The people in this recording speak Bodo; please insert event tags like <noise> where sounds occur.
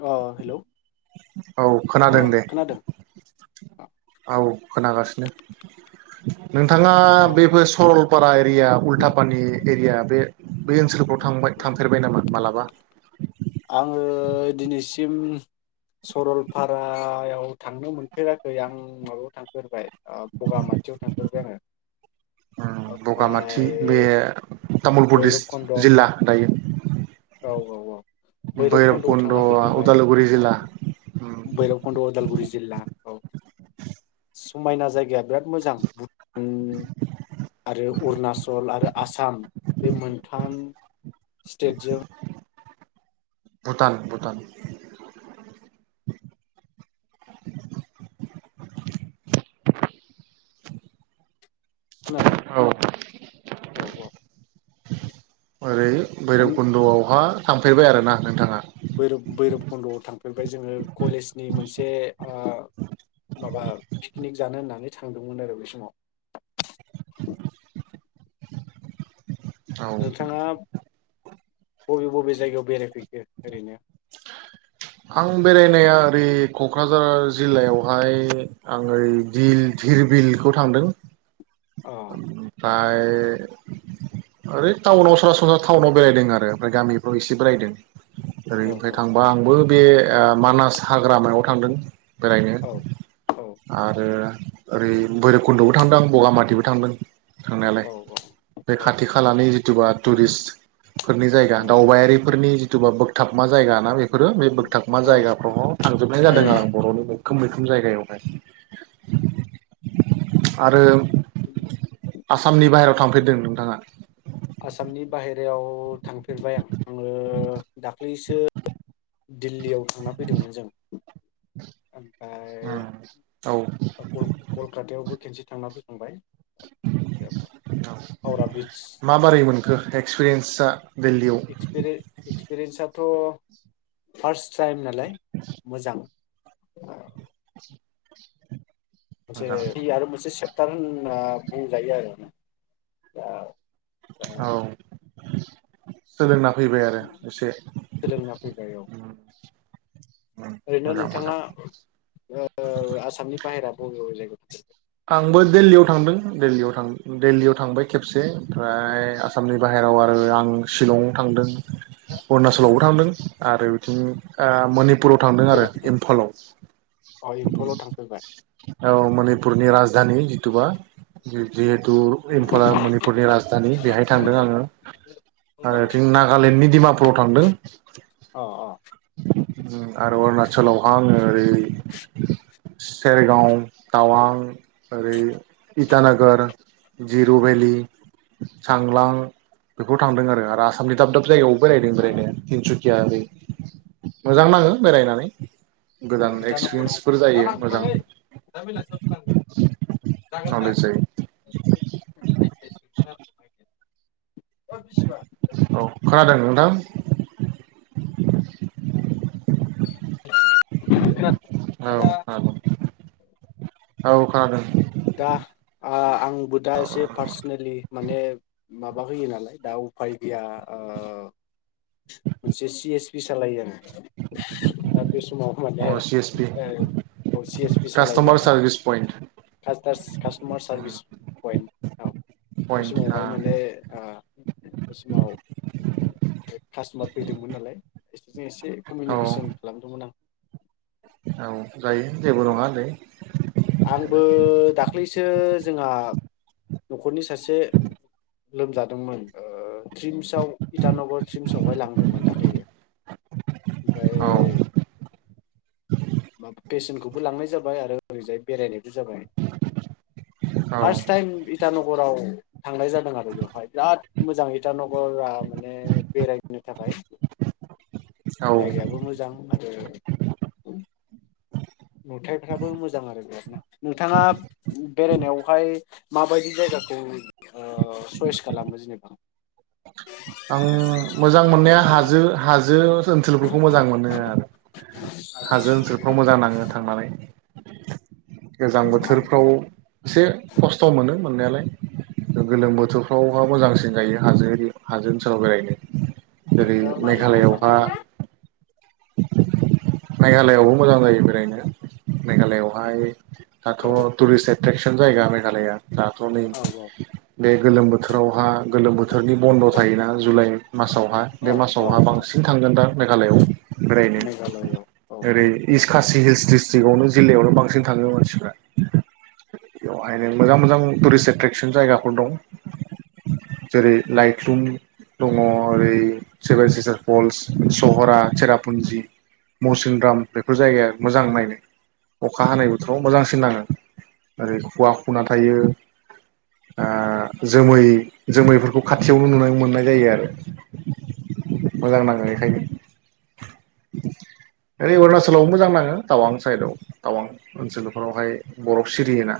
अ हेलौ औ अ खोनादों दे खोनादों औ खोनागासिनो <inaudible> नोंथाङा ओ बेबो सल बाराय एरिया उल्था पानि एरिया बे बे ओनसोलफ्राव थांबाय थांफेरबाय नामा माला बा आङो दिनैसिम सरलपारायाव थांनो मोनफेराखै आं माबायाव थांफेरबाय ओ बगामाथियाव थांफेरबाय आङो ओं बगामाथि ओमफ्राय बे तामुलपुर दिस भैरब कन्द' औ जिल्ला दायो औ औ भैरबकुन्द'आव भैरबकुन्द' थांना फैखांबाय उदालगुरि जिल्ला बैरबकुन्द उदालगुरि जिल्ला औ समायना जायगाया बिराद मोजां भुटान आरो अरुनाचल आरो आसाम बे मोनथाम स्टेटजों भुटान भुटान खोनादों औ औ औ ओरै दा बैरबखुन्दआवहा थांफेरबाय आरोना नोंथाङा बैरब बैरब खन्दआव थांफेरबाय जोङो कलेजनि मोनसे ओ माबा पिकनिक जानो होननानै थांदोंमोन आरो बे समाव औ नोंथाङा बबे बबे जायगायाव बेरायफैखो ओरैनो आं बेरायनाया ओरै कक्राझार जिल्लायावहाय आं ओरै दिर धिर बिलखौ थांदों अ उमफ्राय फाय ओरै टाउनाव सरासनस्रा टाउनाव बेरायदों आरो ओमफ्राय गामिफ्राव इसे बेरायदों औ-औ। बा आंबो बे ओ मानास हाग्रामायाव थांदों। बेरायनो औ औ आरो। ओरै भैरबकुन्दबो थांदों बगामातिबो थांदों। थांनायालाय औ बे औ खाथि खालानि जिथुबा टुरिस्टफोरनि जायगा औ दावबायारिफोरनि जि। दुबाब बोगथाबमा। जायगा ना बे? फोरो बे बोगथागमा औ जायगाफ्राव थांजोबनाय जादों आरो बर'नि <unintelligible> खोम जायगायावहाय आरो। उम। आसामनि बाहेरायाव थांफेरदों नोंथाङा? आसामनि बाहेरायाव थांफेरबाय आं आङो दाख्लैसो। दिल्लियाव थांना फैदोंमोन जों। <inaudible> ओमफ्राय औ कलकातायावबो खेबसे थांनानै फैखांबाय बेवहाय हावरा ब्रिज माबोरै मोनखो एक्सपिरियेन्सा दिल्लीयाव एक्सपिरियेन्स। थ' फार्स टाइम ना। लाय मोजां। <inaudible> मोनसे मोजां बि आरो मोनसे सेब। थान बुंबा बुंजायो आरो दा। दा औ। सोंलो ना। फैबाय आरो एसे। सोलोंना फैबाय औ ओरैनो मोजां मोजां नोंथाङा ओ आसामनि बाहेराव बबे बबे जायगायाव। <inaudible> आंबो दिल्लियाव थांदों दिल्लियाव थांदों दिल्लियाव थांबाय खेबसे। ओमफ्राय आसामनि बाहेराव आरो आं शिलं। थांदों। अरुणाचलावबो थांफेरखो? थांदों। आरो बिदिनो आ मणिपु। पुराव थांदों आरो जिरायफैथ' इम्फालाव अ इम्फलाव थांफेरबाय औ मनि। पुरनि राजधानि जितुबा <unintelligible> तु इम्फला मनिपुरनि राजधानि बेहाय थांदों आङो आरो थिं नागालेण्डनि दिडिमापुराव थांदों। अ आरो अरुणाचलावहा आङो ओरै सेरगाव, टावां ओरै इटानगर, जिरु भेलि, चांलां बेफोराव थांदों आरो आरो आसामनि दाब दाब जायगायाव। बेरायदों बोरायदों तिनसु। <unintelligible> मोजां नाङो बेरायनानै गोदान एक्सपिरियेन्सफोर जायो मोजां <unintelligible> नलेज जायो <inaudible> औ खोनादों नोंथां? <inaudible> औ औ औ खोनादों। दा आंबो दा एसे औ पार्सनेलि माने माबा होयो नालाय दा उफाय ओ गैया मोनसे सि एस पि सालायो आङो दा बे समाव माने अ सि एस पि ओ सि एस पि सालायो कास्ट'मार आरो सार्भिस पइन्ट <unintelligible> सार कास्ट'मार सारभिस पइन्ट औ बे पइन्ट समावहाय माने औ ओ बे समाव कास्ट'मार फैदोंमोन नालाय <inaudible> एसे कमिउनिकेसन खालामदोंमोन आं औ जायो जेबो औ नङा दैै आंबो दाख्लैसो जोंहा न'खरनि सासे लोमजादोंमोन ओ ट्रिम्सआव इटानगर ट्रिम्सआवहाय लांदोंमोन दाखाै औ ओमफ्राय म पेसेन्टखौबो लांनाय जाबाय आरो जाय बेरायनाय बि जाबाय फार्स्ट औ टाइम इटानगराव थांनाय जादों आरो बेवहाय बिराद मोजाङैटा नगरा माने बेरायनो थाखाय औ जायगायाबो मोजां आरो नुथायाइफ्राबो मोजां <inaudible> नोंथाङा बेरायनायावहाय माबायदि जायगाखौ ओ सयस खालामो जेनेबा? आं मोजां मोननाया हाजो हाजो ओनसोलफोरखौ मोजां मोनो आरो हाजो ओनसोलफ्राव मोजां नाङो थांनानै <inaudible> गोजां मानो बोथोरफ्राव मोजां एसे खस्थ' मोनो मोननायालाय गोलोम बोथोरफ्रावहा मोजांसिन जायो हाजो एरि आज सावगायनो जेरै नोंथाङा मानो मोजां मेघालयआवहा मोनो <inaudible> मेघालआवबो मोजां जायो बेरायनो मेघालयआवहाय दाथ' टुरिस्ट एट्रेकसन जायगा मेघालया दाथ' नै औ बे गोलोम बोथोरावहा गोलोम बोथोरनि बन्द' थायोना जुलाइ औ मासावहा बे औ औ मासावहा औ बांसिन थांगोनदां। मेघालआव बेरायनो मेघालयआव औ ओरै इसकासि सि हिल्स डिस्ट्रिक्आवनो जिल्लायावनो बांसिन थाङो मानसिफ्रा बेवहायनो मोजां मोजां टुरिस्ट एट्रेकसन जायगाफोर दं जेरै लाइक। ब्लुम दङ ओरै सेभेन सिटार फल्स सहरा सेरापुन्जि मौसिनराम। बेफोर जायगाया मोजां नायनो अखा हानाय बोथोराव मोजांसिन नाङो ओरै खुवा खुना थायो ओ-जोमै जोमैफोरखौ खा खाथियावबो नुनो मोननाय जायो आरो मोजां नाङो बेखायनो ओरै अरुणाचलावबो मोजां नाङो टावां साइदआव टावां ओनसोलफोरावहाय बरफ सिरियोना।